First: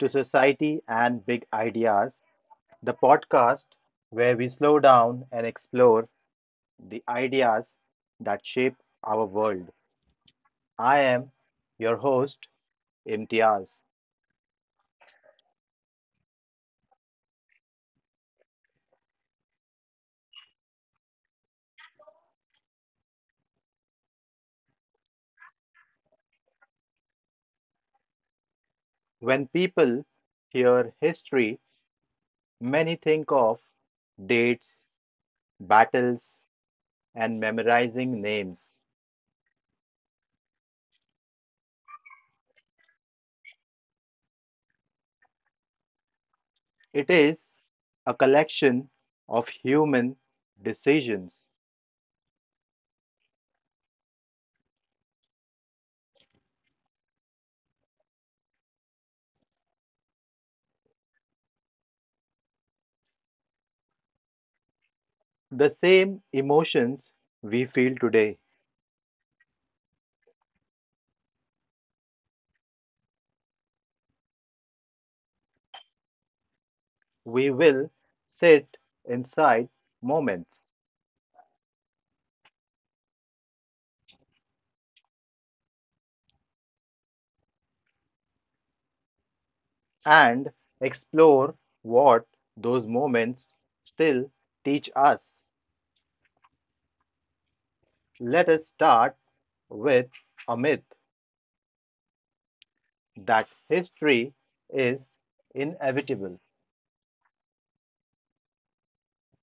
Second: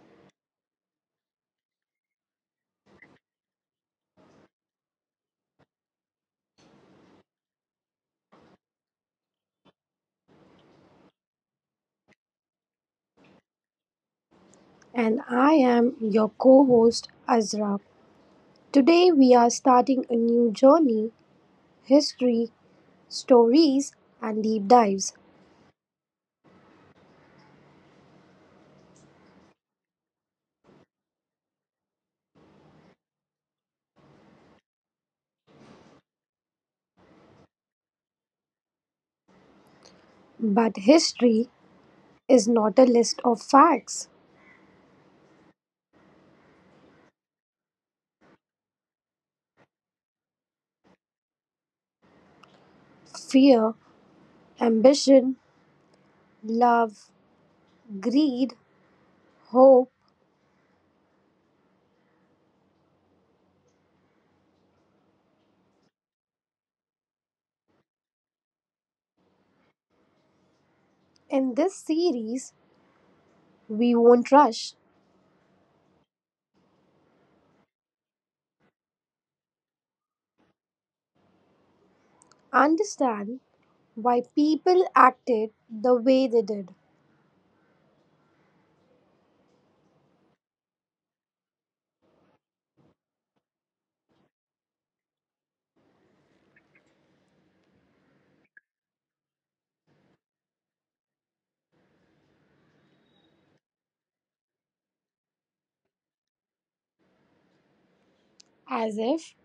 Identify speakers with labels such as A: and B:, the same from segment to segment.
A: to Society and Big Ideas, the podcast where we slow down and explore the ideas that shape our world. I am your host, Imtiaz.
B: And I am your co host Azra. Today we are starting a new journey: history, stories, and deep dives.
A: When people hear history, many think of dates, battles, and memorizing names.
B: But history is not a list of facts.
A: It is a collection of human decisions,
B: Fear, ambition, love, greed, hope.
A: the same emotions we feel today.
B: In this series, we won't rush.
A: We will sit inside moments
B: Understand why people acted the way they did,
A: and explore what those moments still teach us. Let us start with a myth that history is inevitable,
B: as if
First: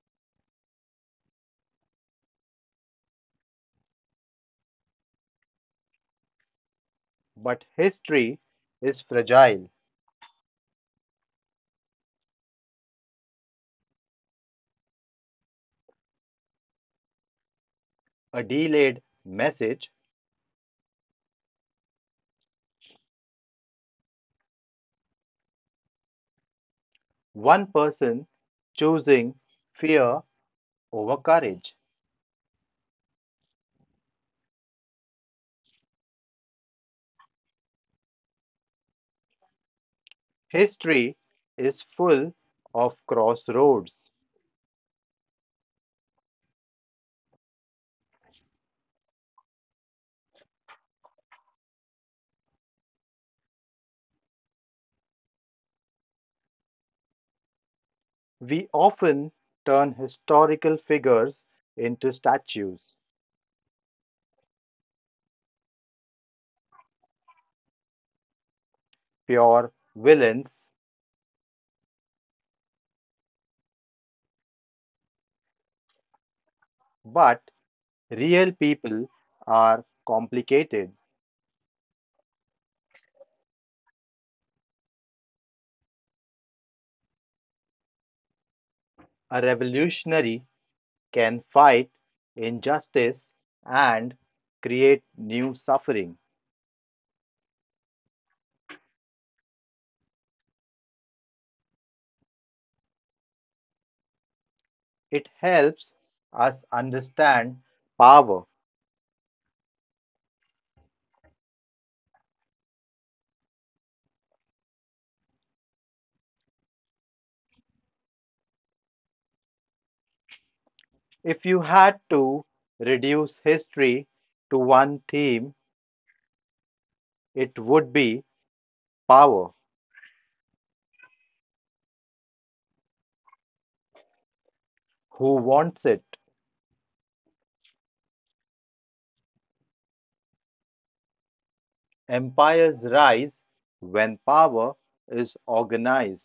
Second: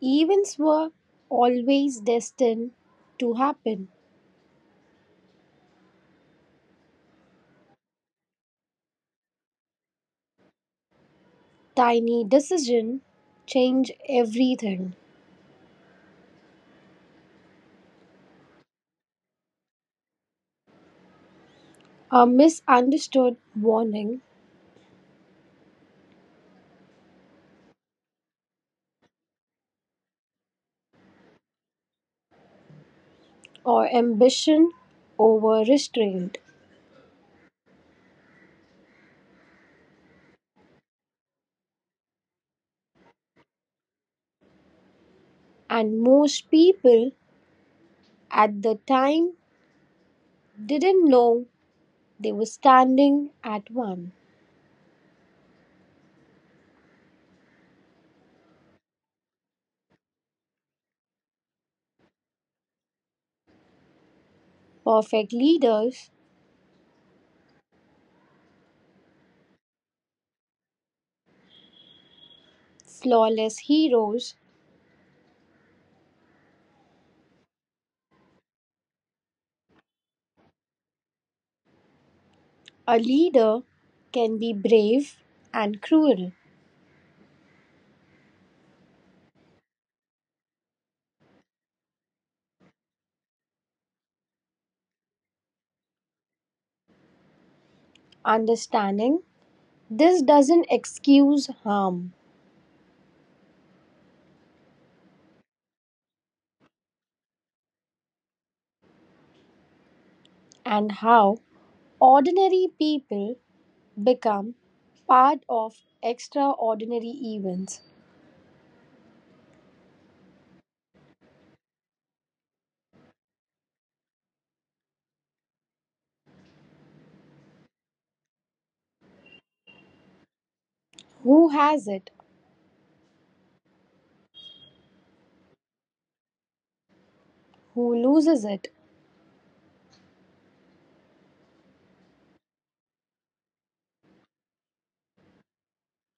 B: events were always destined to happen.
A: but history is fragile.
B: Tiny decision change everything.
A: A delayed message,
B: A misunderstood warning
A: one person choosing fear over courage.
B: or ambition over restraint.
A: History is full of crossroads.
B: And most people at the time didn't know they were standing at one.
A: We often turn historical figures into statues,
B: Perfect leaders,
A: pure villains,
B: flawless heroes,
A: but real people are complicated.
B: a leader can be brave and cruel.
A: A revolutionary can fight injustice and create new suffering.
B: Understanding this doesn't excuse harm
A: It helps us understand power.
B: and how ordinary people become part of extraordinary events.
A: If you had to reduce history to one theme, it would be power.
B: Who has it?
A: Who wants it?
B: Who loses it?
A: Empires rise when power is organized.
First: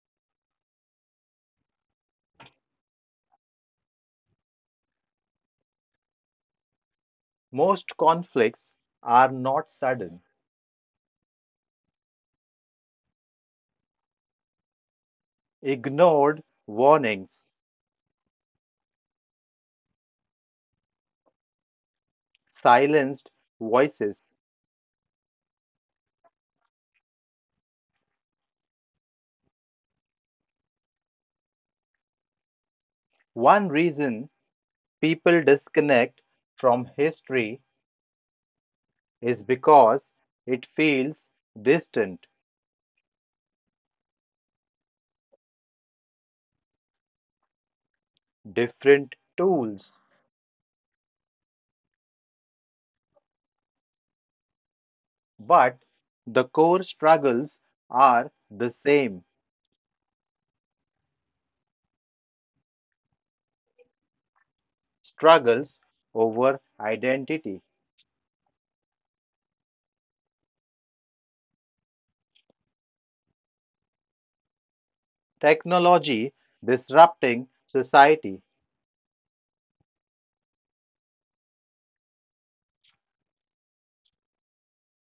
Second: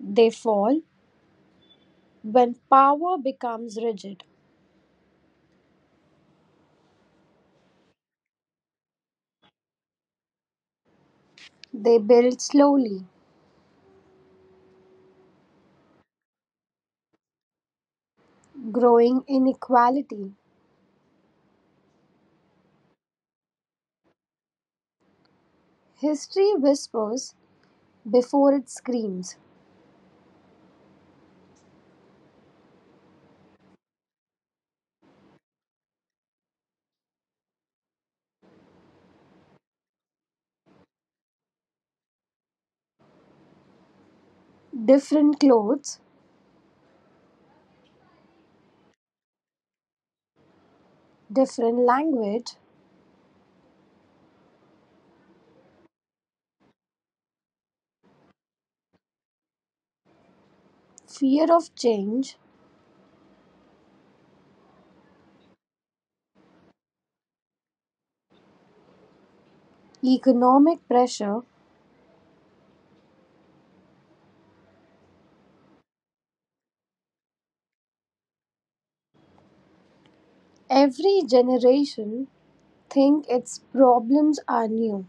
B: They fall when power becomes rigid.
A: Most conflicts are not sudden.
B: They build slowly,
A: Ignored warnings,
B: growing inequality.
A: silenced voices.
B: History whispers before it screams.
A: One reason people disconnect from history is because it feels distant,
B: Different clothes,
A: different tools.
B: different language,
A: But the core struggles are the same,
B: fear of change,
A: struggles over identity,
B: economic pressure.
A: technology disrupting society.
B: Every generation think its problems are new,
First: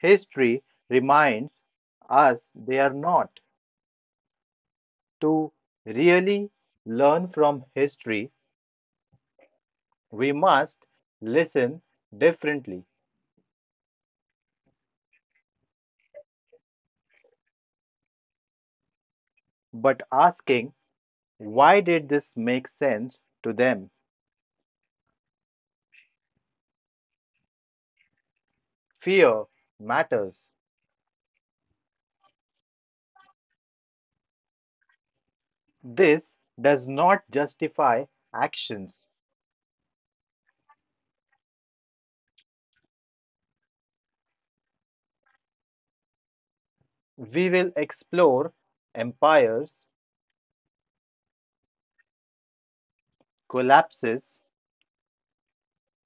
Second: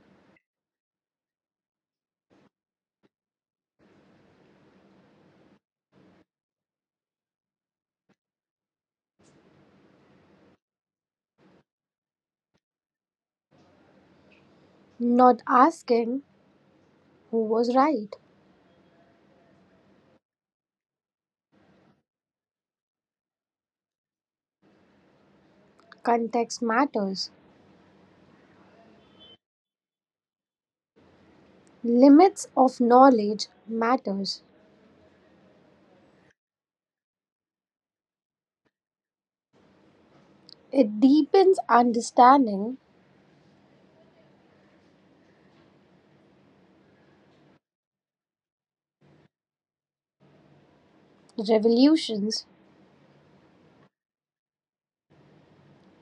A: History reminds us they are not. To really learn from history, we must listen differently,
B: not asking who was right?
A: but asking why did this make sense to them?
B: Context matters.
A: Fear matters.
B: Limits of knowledge matters.
A: This does not justify actions.
B: It deepens understanding,
A: We will explore empires,
B: revolutions,
A: collapses,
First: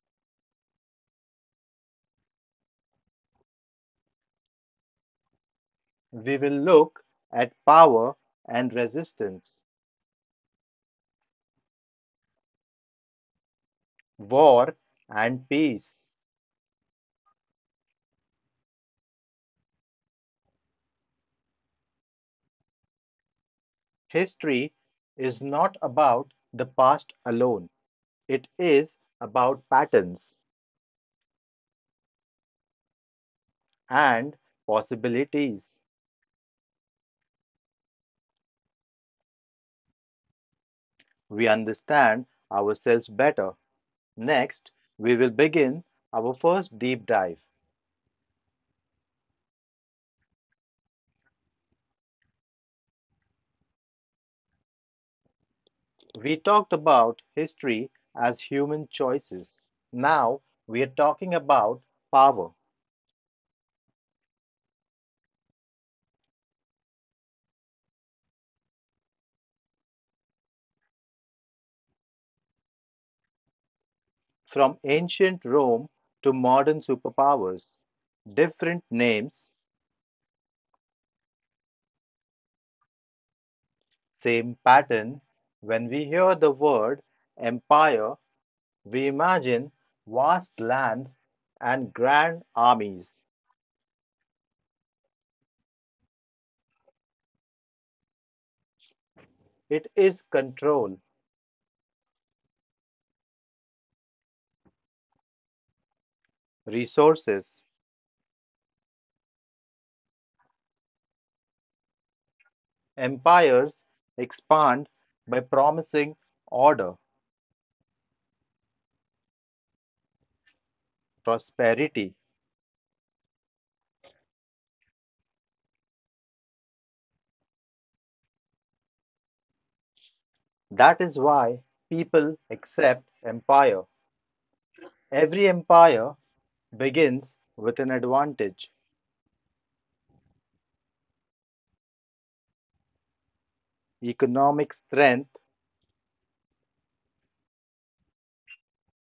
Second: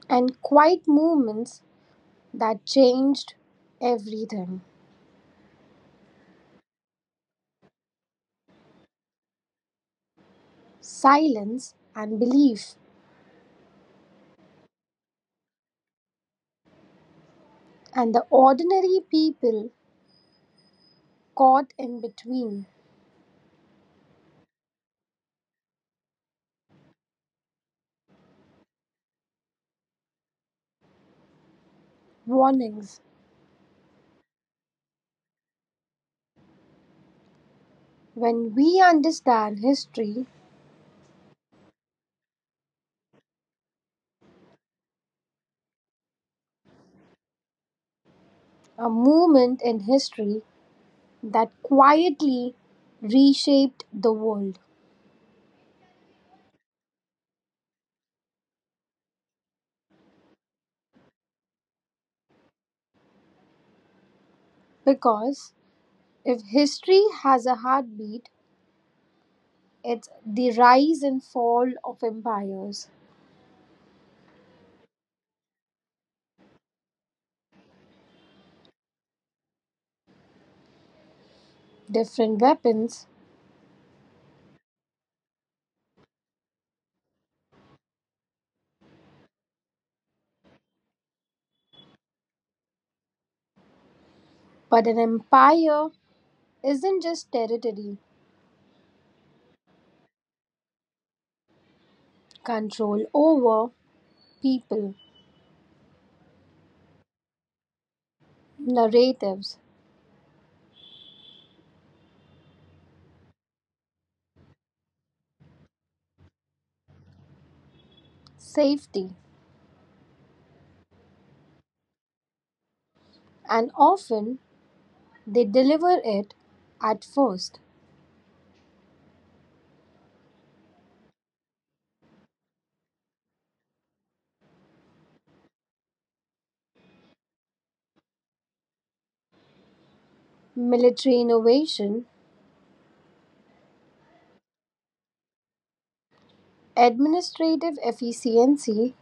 B: and quiet movements that changed everything.
A: we will look at power and resistance,
B: Silence and belief,
A: war and peace.
B: and the ordinary people caught in between.
A: History is not about the past alone, it is about patterns
B: Warnings.
A: and possibilities.
B: When we understand history,
A: We understand ourselves better. Next, we will begin our first deep dive.
B: a movement in history that quietly reshaped the world,
A: We talked about history as human choices. Now we are talking about power.
B: because if history has a heartbeat, it's the rise and fall of empires.
A: From ancient Rome to modern superpowers, different names,
B: Different weapons,
A: same pattern. When we hear the word empire, we imagine vast lands and grand armies.
B: but an empire isn't just territory,
A: It is control,
B: control over people,
A: resources.
B: narratives,
A: Empires expand by promising order,
B: safety,
A: prosperity.
B: and often they deliver it at first.
A: That is why people accept empire. Every empire begins with an advantage.
B: Military innovation,
A: Economic strength,
B: administrative efficiency,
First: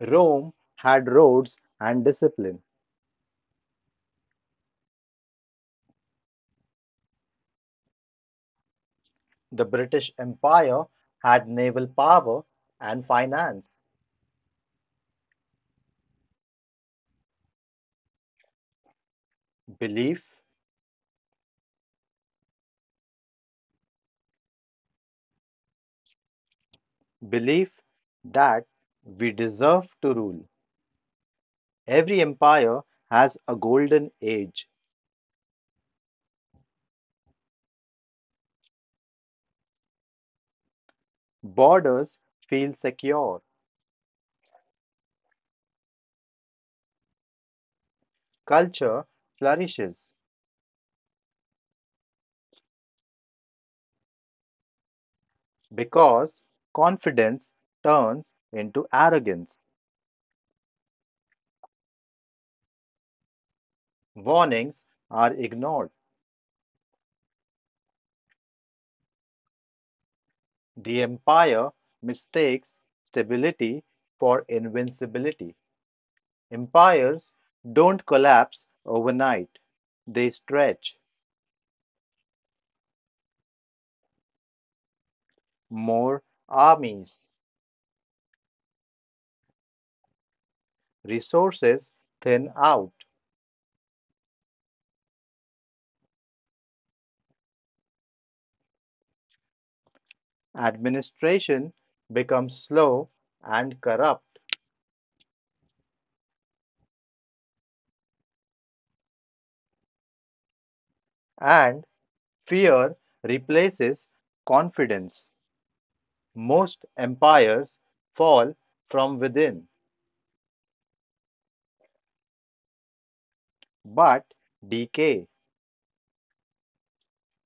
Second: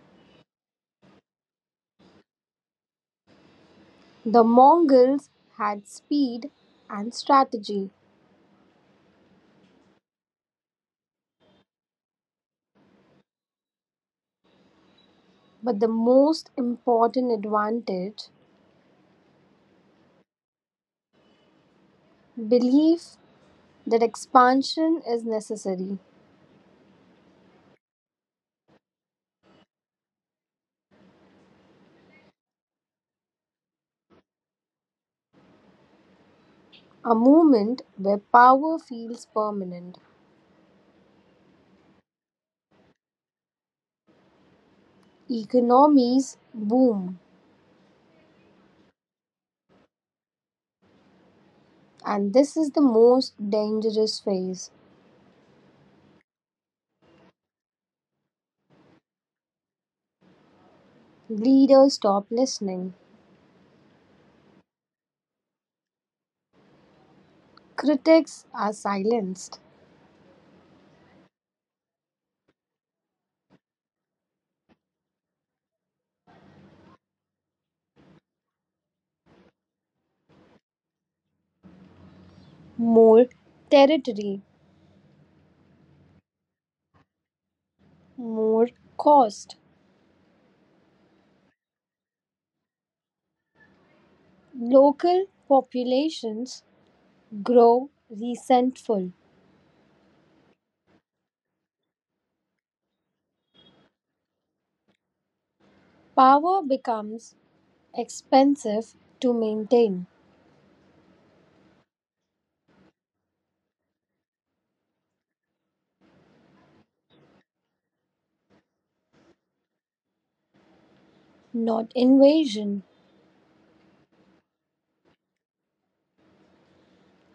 A: Rome had roads and discipline.
B: the Mongols had speed and strategy,
A: The British Empire had naval power and finance.
B: but the most important advantage
A: Belief,
B: belief that expansion is necessary,
A: belief that we deserve to rule. Every empire has a golden age.
B: a movement where power feels permanent.
A: Borders feel secure.
B: Economies boom,
A: Culture flourishes
B: and this is the most dangerous phase.
A: because confidence turns into arrogance.
B: Leaders stop listening,
A: Warnings are ignored.
B: critics are silenced.
A: The empire mistakes stability for invincibility. Empires don't collapse overnight, they stretch.
B: More territory,
A: More armies,
B: more cost.
A: resources thin out,
B: Local populations grow resentful.
A: administration becomes slow and corrupt,
B: Power becomes expensive to maintain,
A: and fear replaces confidence. Most empires fall from within
B: not invasion.
A: but decay.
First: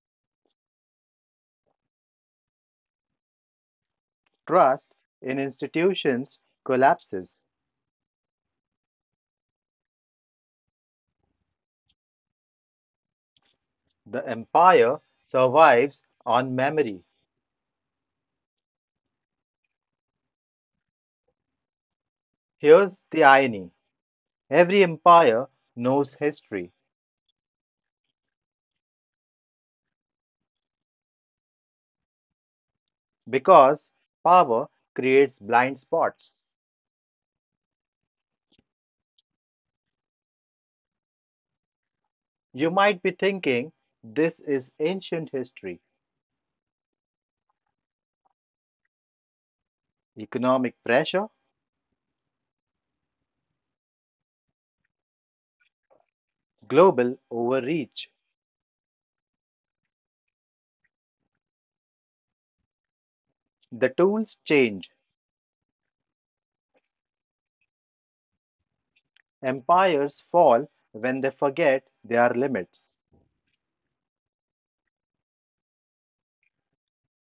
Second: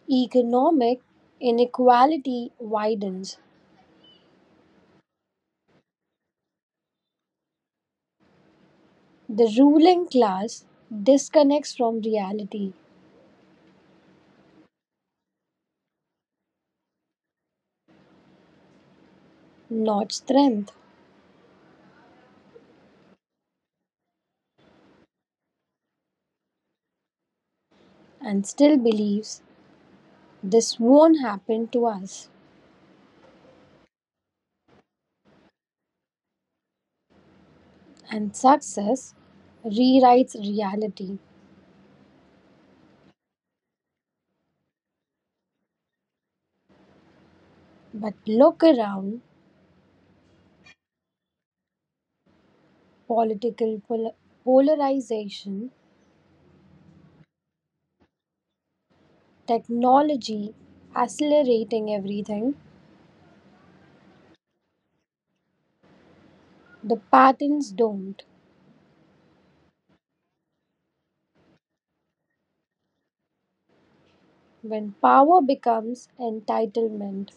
B: Economic inequality widens.
A: Trust in institutions collapses.
B: The ruling class disconnects from reality,
A: The empire survives on memory.
B: not strength,
A: Here's the irony, every empire knows history
B: and still believes this won't happen to us.
A: because power creates blind spots.
B: And success rewrites reality.
A: You might be thinking this is ancient history,
B: But look around
A: economic pressure,
B: political polarization,
A: global overreach.
B: technology accelerating everything,
A: The tools change.
B: the patterns don't.
A: Empires fall when they forget their limits.
B: When power becomes entitlement,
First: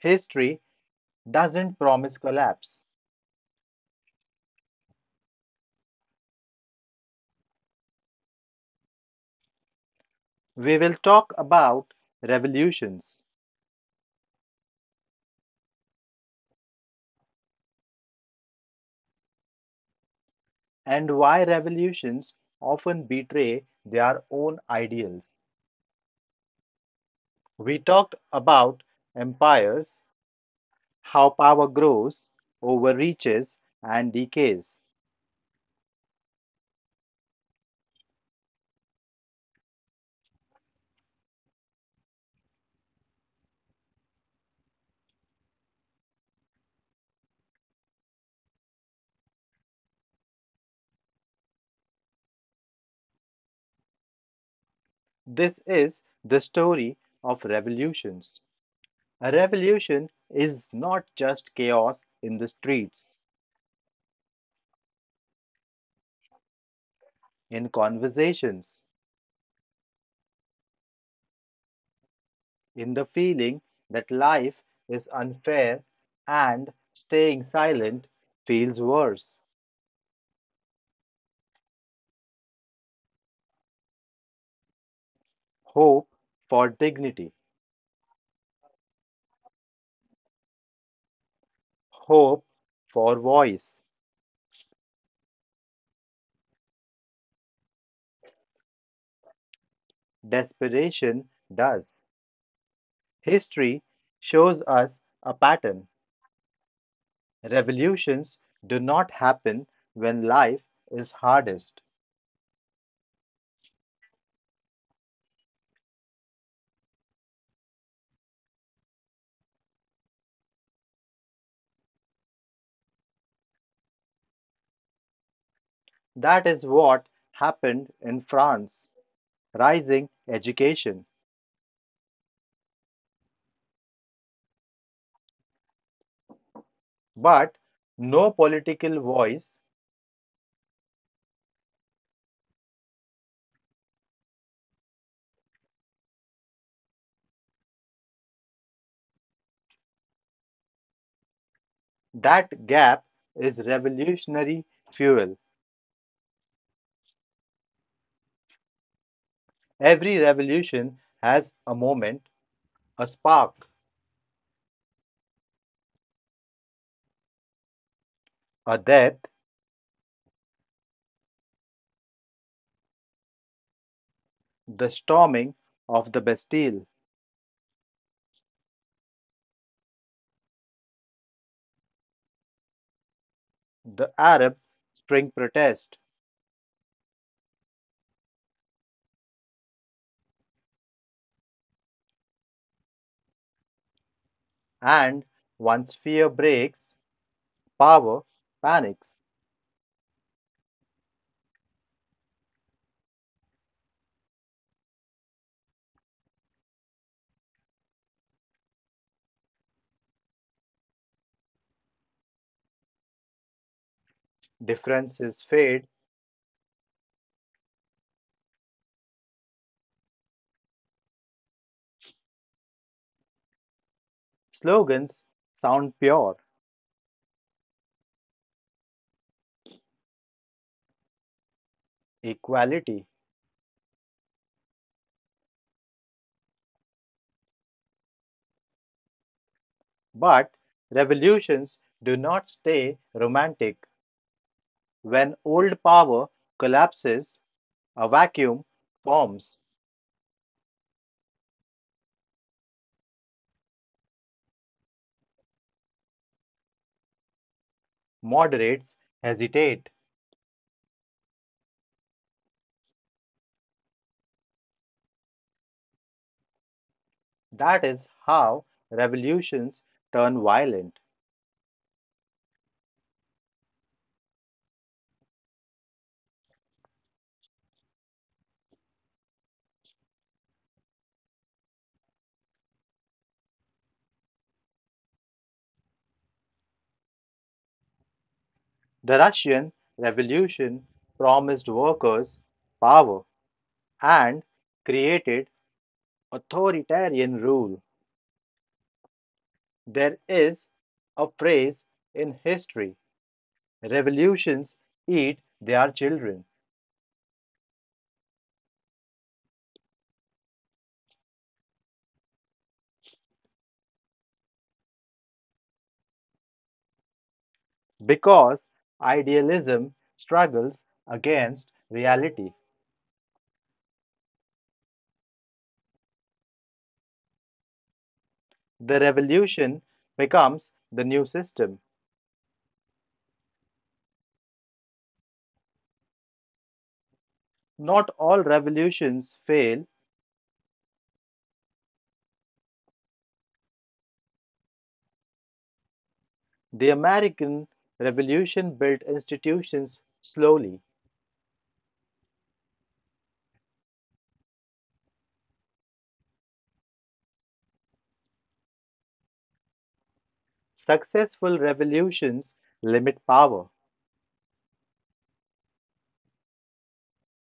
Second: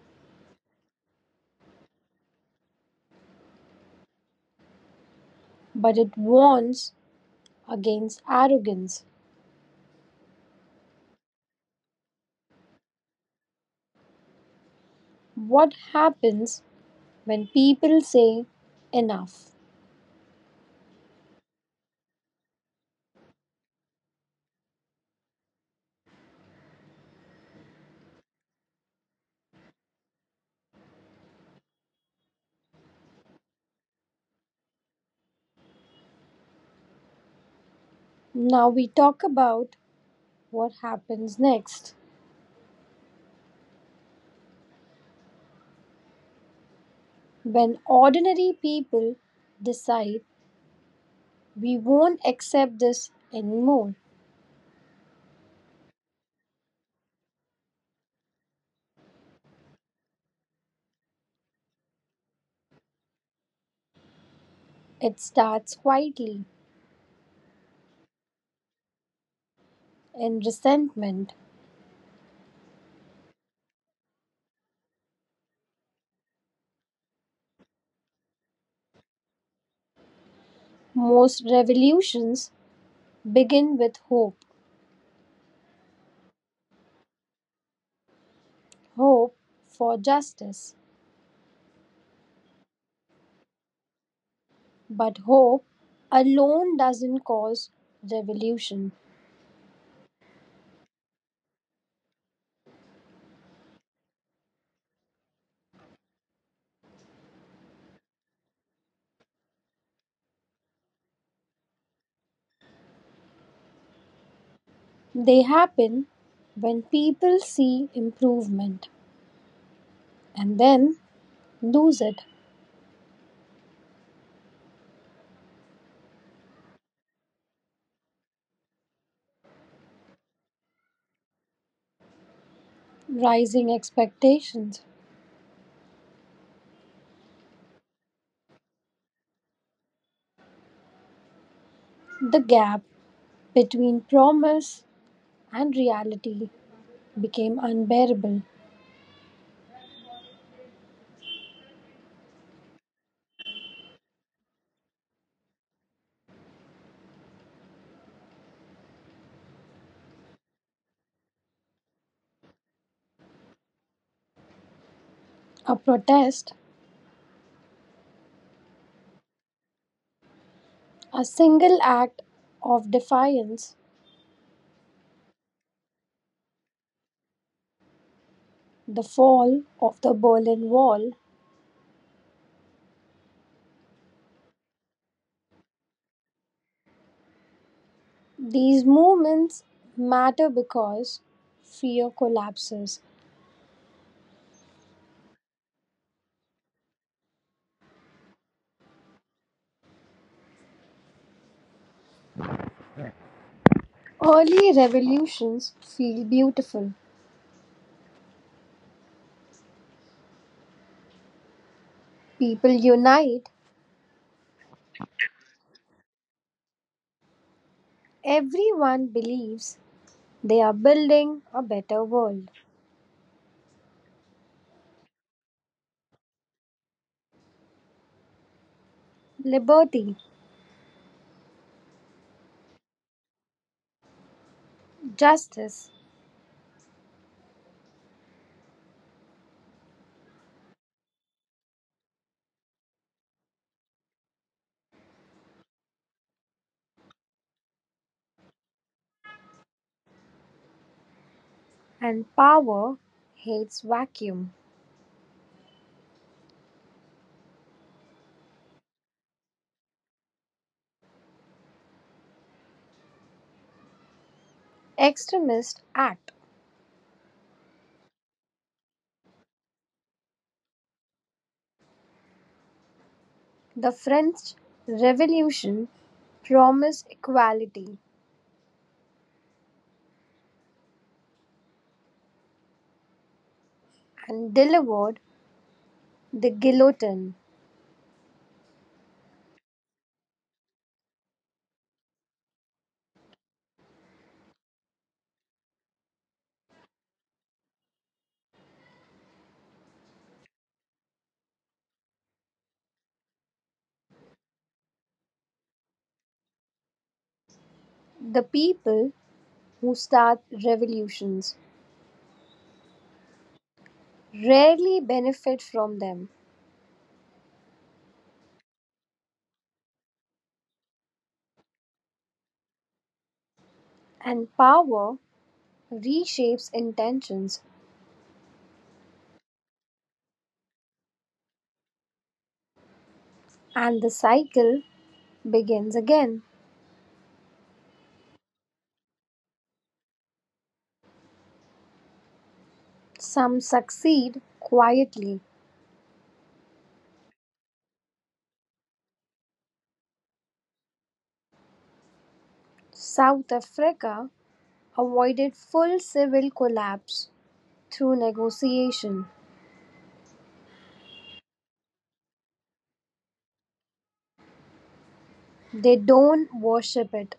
A: History doesn't promise collapse.
B: but it wants against arrogance.
A: We will talk about revolutions
B: What happens when people say enough?
A: and why revolutions often betray their own ideals. We talked about empires, how power grows, overreaches, and decays.
B: Now we talk about what happens next. When ordinary people decide we won't accept this anymore,
A: This is the story of revolutions. A revolution is not just chaos in the streets,
B: it starts quietly
A: in conversations,
B: in resentment.
A: in the feeling that life is unfair and staying silent feels worse.
B: Most revolutions begin with hope,
A: Hope for dignity,
B: hope for justice,
A: hope for voice,
B: but hope alone doesn't cause revolution.
A: desperation does. History shows us a pattern. Revolutions do not happen when life is hardest.
B: They happen when people see improvement and then lose it.
A: That is what happened in France, rising education.
B: Rising expectations.
A: But no political voice.
B: The gap between promise and reality became unbearable.
A: That gap is revolutionary fuel. Every revolution has a moment, a spark,
B: A protest,
A: a death,
B: a single act of defiance,
A: the storming of the Bastille,
B: the fall of the Berlin Wall.
A: the Arab Spring protest,
B: These movements matter because fear collapses.
A: and once fear breaks, power panics,
B: Early revolutions feel beautiful. People unite.
A: differences fade,
B: Everyone believes they are building a better world.
A: slogans sound pure,
B: Liberty,
A: equality.
B: justice,
A: But revolutions do not stay romantic. When old power collapses, a vacuum forms,
B: and power hates vacuum.
A: moderates, hesitate.
B: Extremists act.
A: That is how revolutions turn violent.
B: The French Revolution promised equality and delivered the guillotine.
A: The Russian Revolution promised workers power and created authoritarian rule. There is a phrase in history, revolutions eat their children
B: The people who start revolutions rarely benefit from them,
A: because idealism struggles against reality.
B: and power reshapes intentions,
A: The revolution becomes the new system.
B: and the cycle begins again.
A: Not all revolutions fail.
B: Some succeed quietly.
A: The American Revolution built institutions slowly.
B: South Africa avoided full civil collapse through negotiation.
A: Successful revolutions limit power.
B: They don't worship it.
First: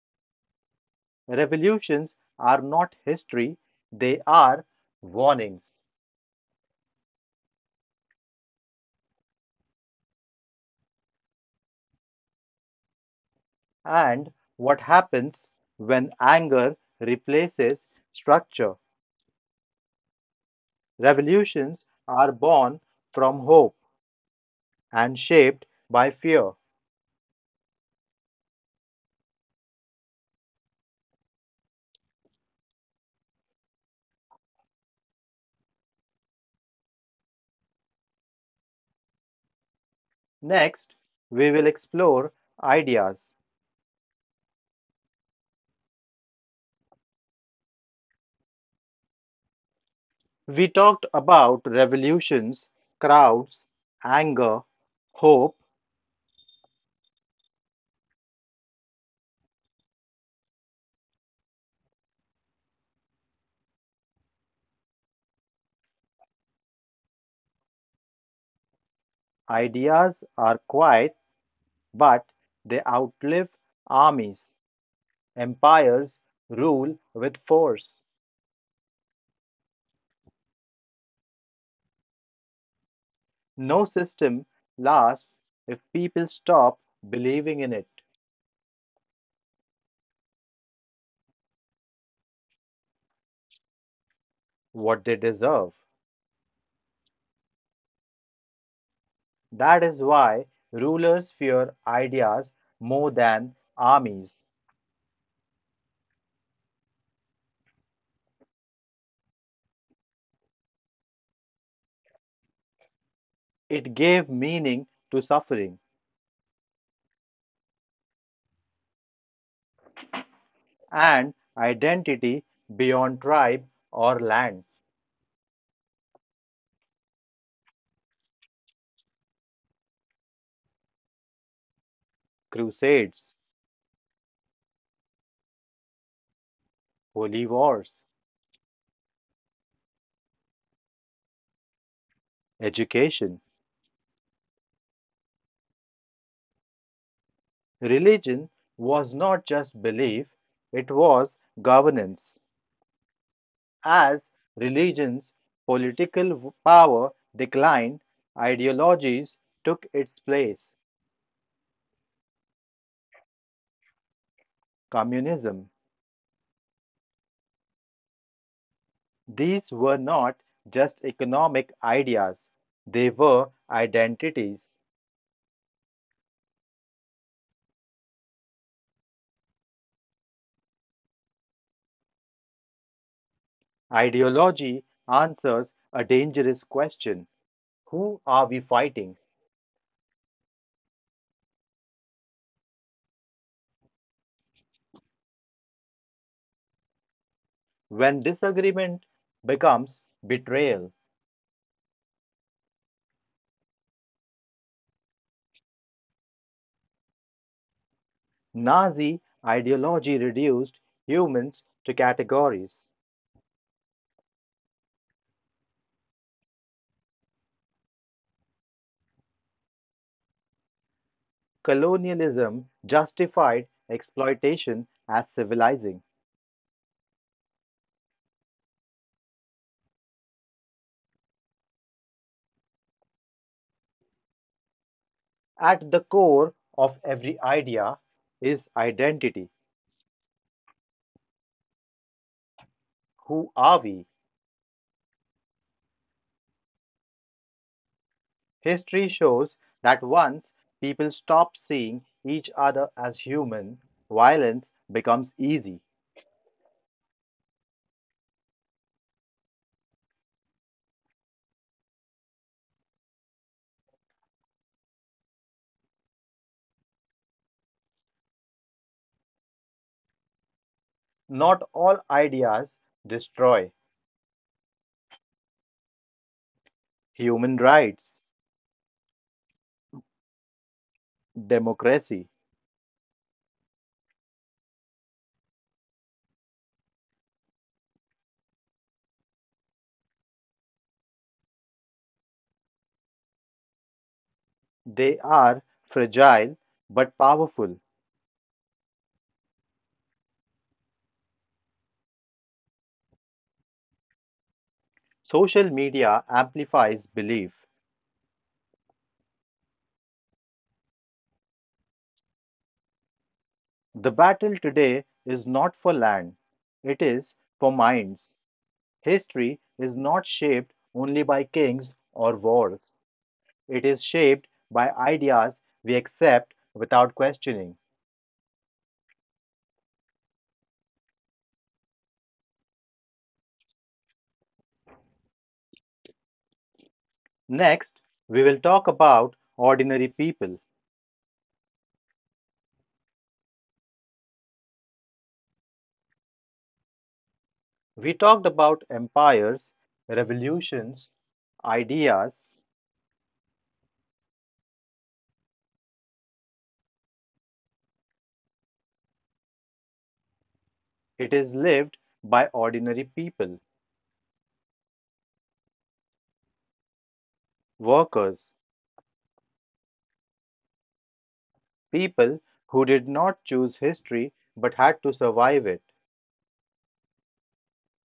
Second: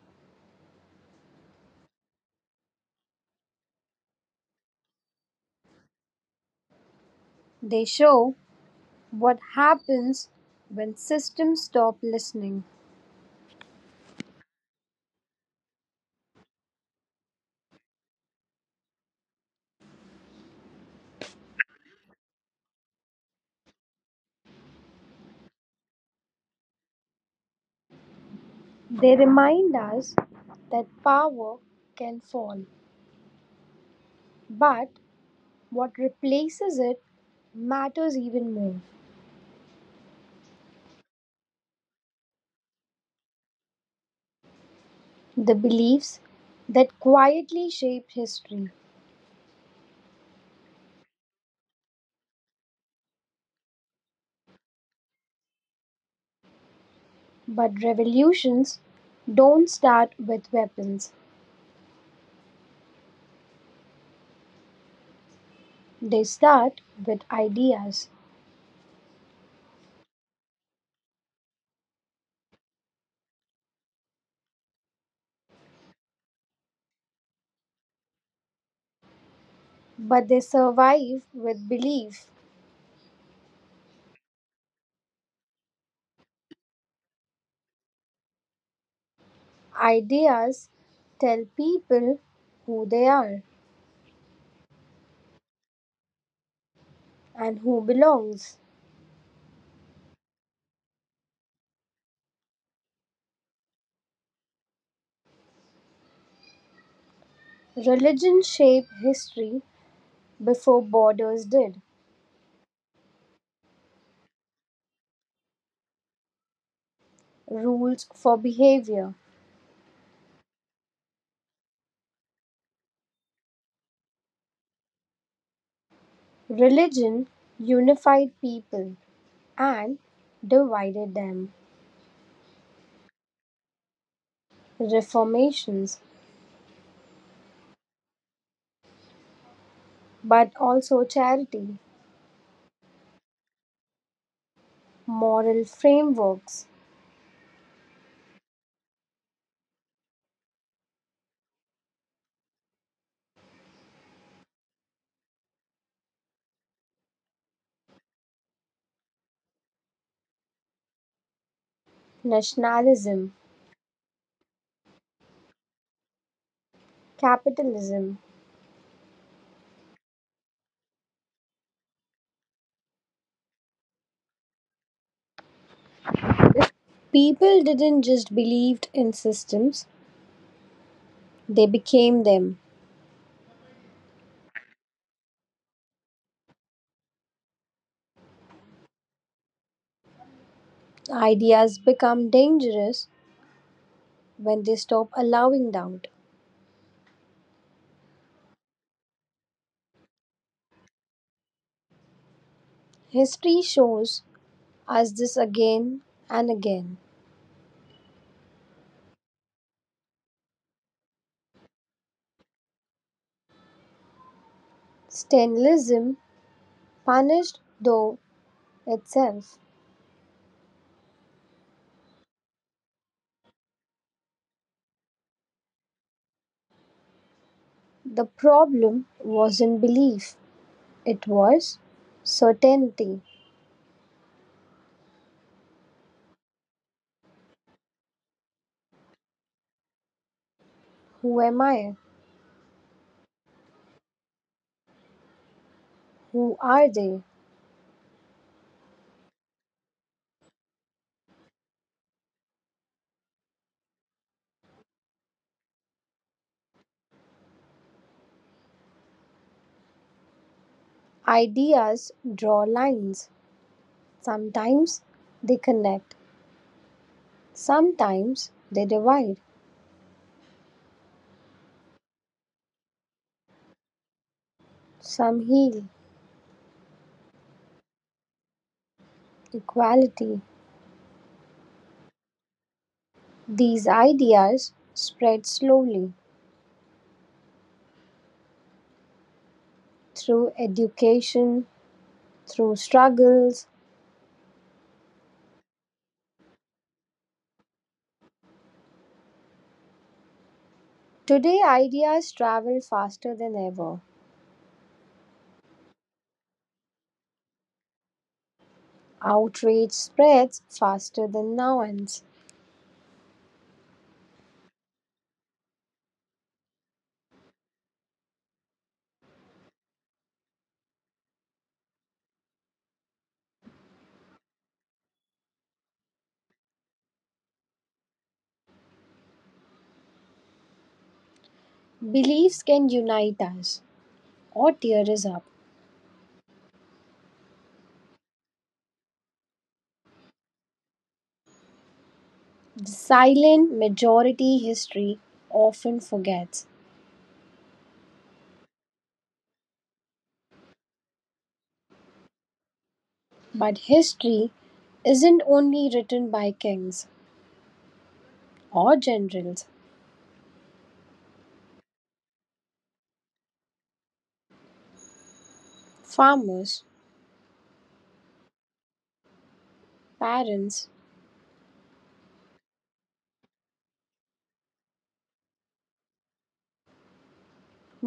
A: Revolutions are not history, they are warnings.
B: They show what happens when systems stop listening.
A: And what happens when anger replaces structure? Revolutions are born from hope and shaped by fear.
B: They remind us that power can fall, but what replaces it matters even more.
A: Next, we will explore ideas.
B: The beliefs that quietly shape history.
A: We talked about revolutions, crowds, anger, hope.
B: But revolutions don't start with weapons, they start with ideas.
A: Ideas are quiet, but they outlive armies. Empires rule with force.
B: But they survive with belief.
A: No system lasts if people stop believing in it,
B: Ideas tell people who they are
A: what they deserve.
B: and who belongs.
A: That is why rulers fear ideas more than armies.
B: Religion shaped history before borders did,
A: It gave meaning to suffering,
B: rules for behavior.
A: and identity beyond tribe or land,
B: Religion unified people and divided them.
A: crusades,
B: Reformations,
A: holy wars,
B: but also charity.
A: education.
B: Moral frameworks,
A: Religion was not just belief, it was governance. As religion's political power declined, ideologies took its place.
B: nationalism,
A: Communism.
B: capitalism.
A: These were not just economic ideas, they were identities.
B: People didn't just believe in systems, they became them.
A: Ideology answers a dangerous question, who are we fighting
B: Ideas become dangerous when they stop allowing doubt.
A: when disagreement becomes betrayal?
B: History shows us this again and again.
A: Nazi ideology reduced humans to categories.
B: Stalinism punished though itself.
A: Colonialism justified exploitation as civilizing.
B: The problem wasn't belief, it was certainty.
A: At the core of every idea is identity.
B: Who am I?
A: Who are we?
B: Who are they?
A: History shows that once people stop seeing each other as human, violence becomes easy.
B: Ideas draw lines, sometimes they connect, sometimes they divide,
A: Not all ideas destroy.
B: some heal,
A: Human rights,
B: equality.
A: democracy,
B: These ideas spread slowly through education, through struggles.
A: they are fragile but powerful.
B: Today, ideas travel faster than ever.
A: Social media amplifies belief.
B: Outrage spreads faster than nouns.
A: The battle today is not for land, it is for minds. History is not shaped only by kings or wars, it is shaped by ideas we accept without questioning.
B: Beliefs can unite us or tear us up.
A: Next, we will talk about ordinary people.
B: The silent majority history often forgets.
A: We talked about empires, revolutions, ideas.
B: But history isn't only written by kings or generals,
A: It is lived by ordinary people,
B: farmers,
A: workers,
B: parents,
A: people who did not choose history but had to survive it.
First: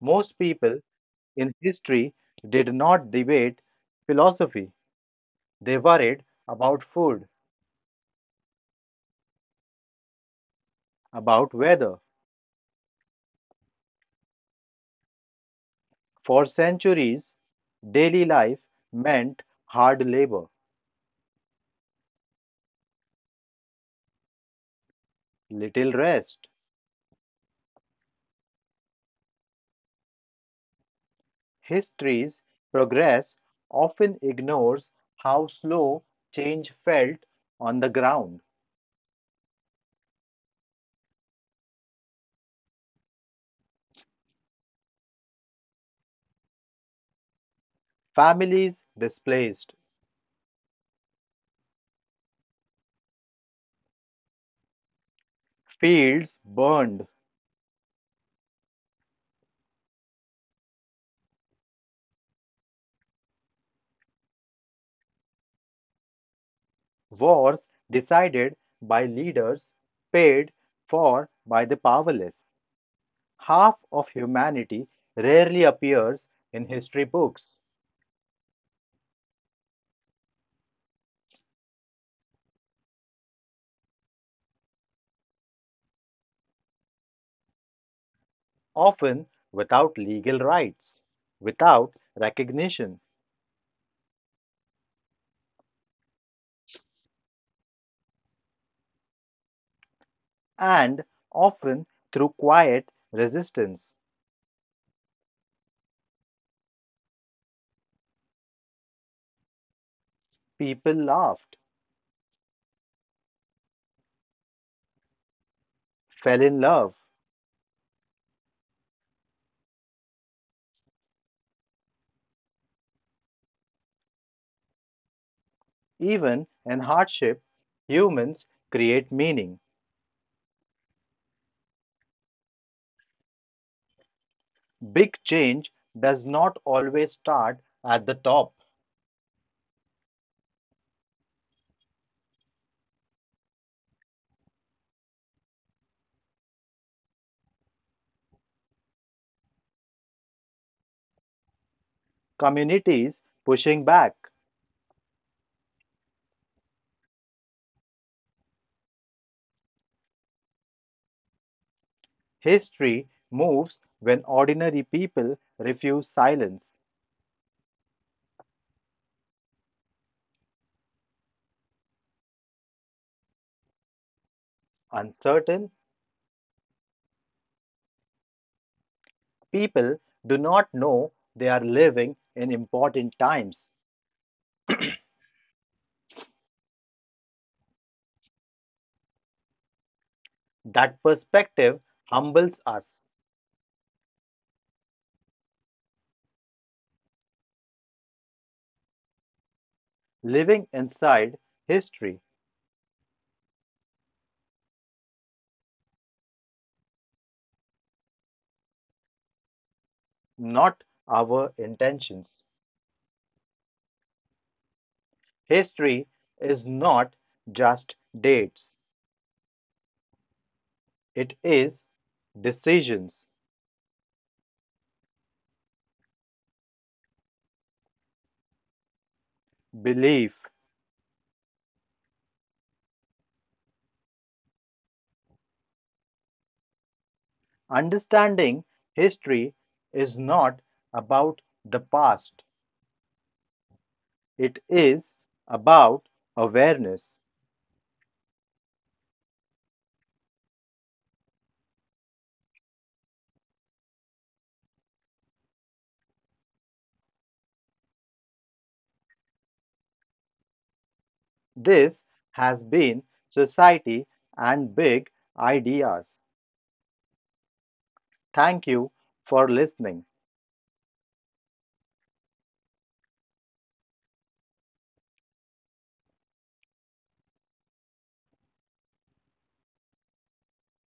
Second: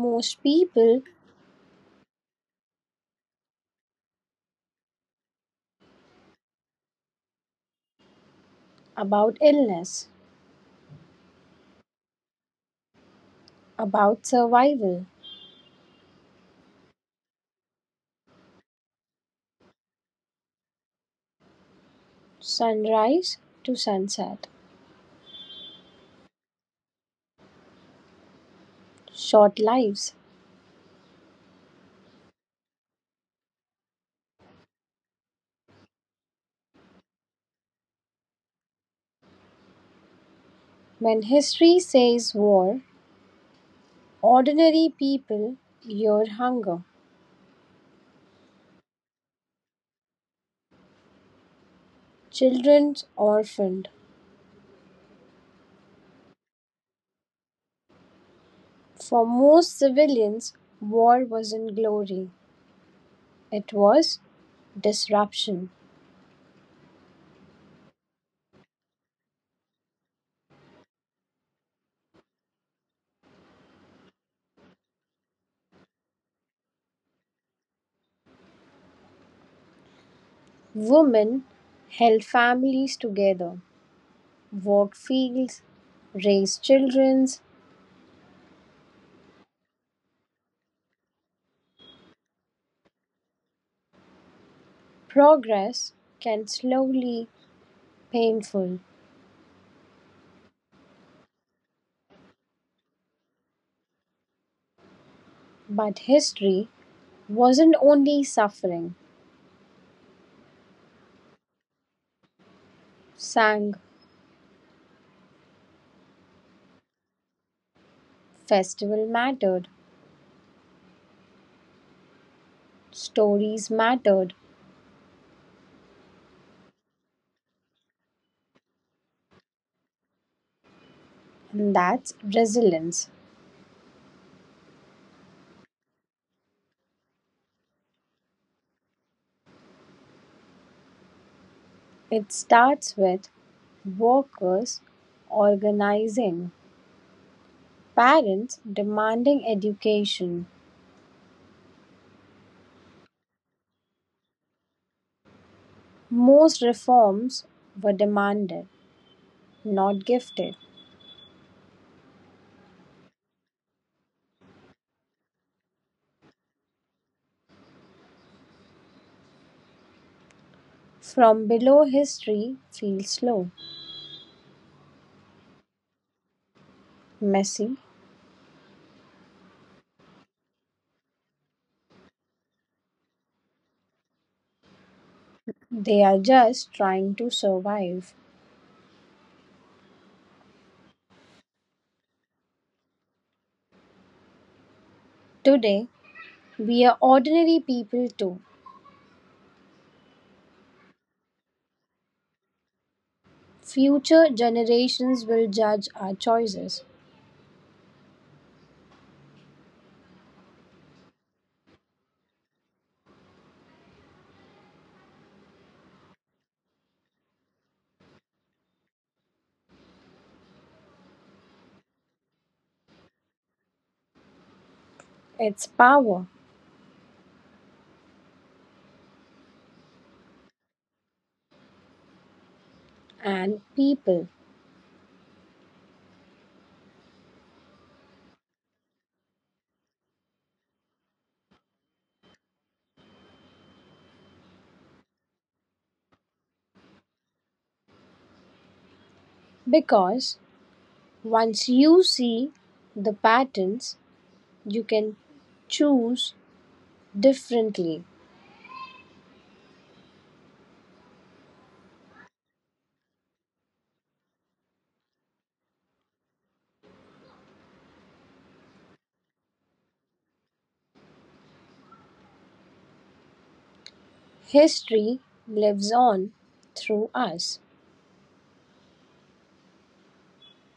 A: Most people
B: people
A: in history did not debate philosophy, they worried about food,
B: about illness,
A: about weather.
B: about survival,
A: For centuries, daily life meant hard labor,
B: sunrise to sunset,
A: little rest.
B: short lives.
A: History's progress often ignores how slow change felt on the ground.
B: When history says war, ordinary people hear hunger,
A: Families displaced,
B: children orphaned.
A: fields burned,
B: For most civilians, war wasn't glory, it was disruption.
A: wars decided by leaders paid for by the powerless. Half of humanity rarely appears in history books,
B: Women held families together, worked fields, raised children.
A: often without legal rights, without recognition,
B: Progress can slowly painful,
A: and often through quiet resistance.
B: but history wasn't only suffering.
A: People laughed,
B: Sang
A: fell in love,
B: festival mattered, stories mattered,
A: even in hardship, humans create meaning.
B: and that's resilience.
A: Big change does not always start at the top.
B: It starts with workers organizing, parents demanding education.
A: Communities pushing back.
B: Most reforms were demanded, not gifted.
A: History moves when ordinary people refuse silence.
B: From below history feels low,
A: Uncertain
B: messy.
A: people do not know they are living in important times.
B: They are just trying to survive.
A: That perspective humbles us,
B: Today, we are ordinary people too.
A: living inside history,
B: Future generations will judge our choices.
A: not our intentions. History is not just dates, it is decisions.
B: It's power
A: Belief.
B: and people.
A: Understanding history is not about the past, it is about awareness.
B: Because once you see the patterns, you can choose differently.
A: This has been Society and Big Ideas. Thank you for listening.
B: History lives on through us.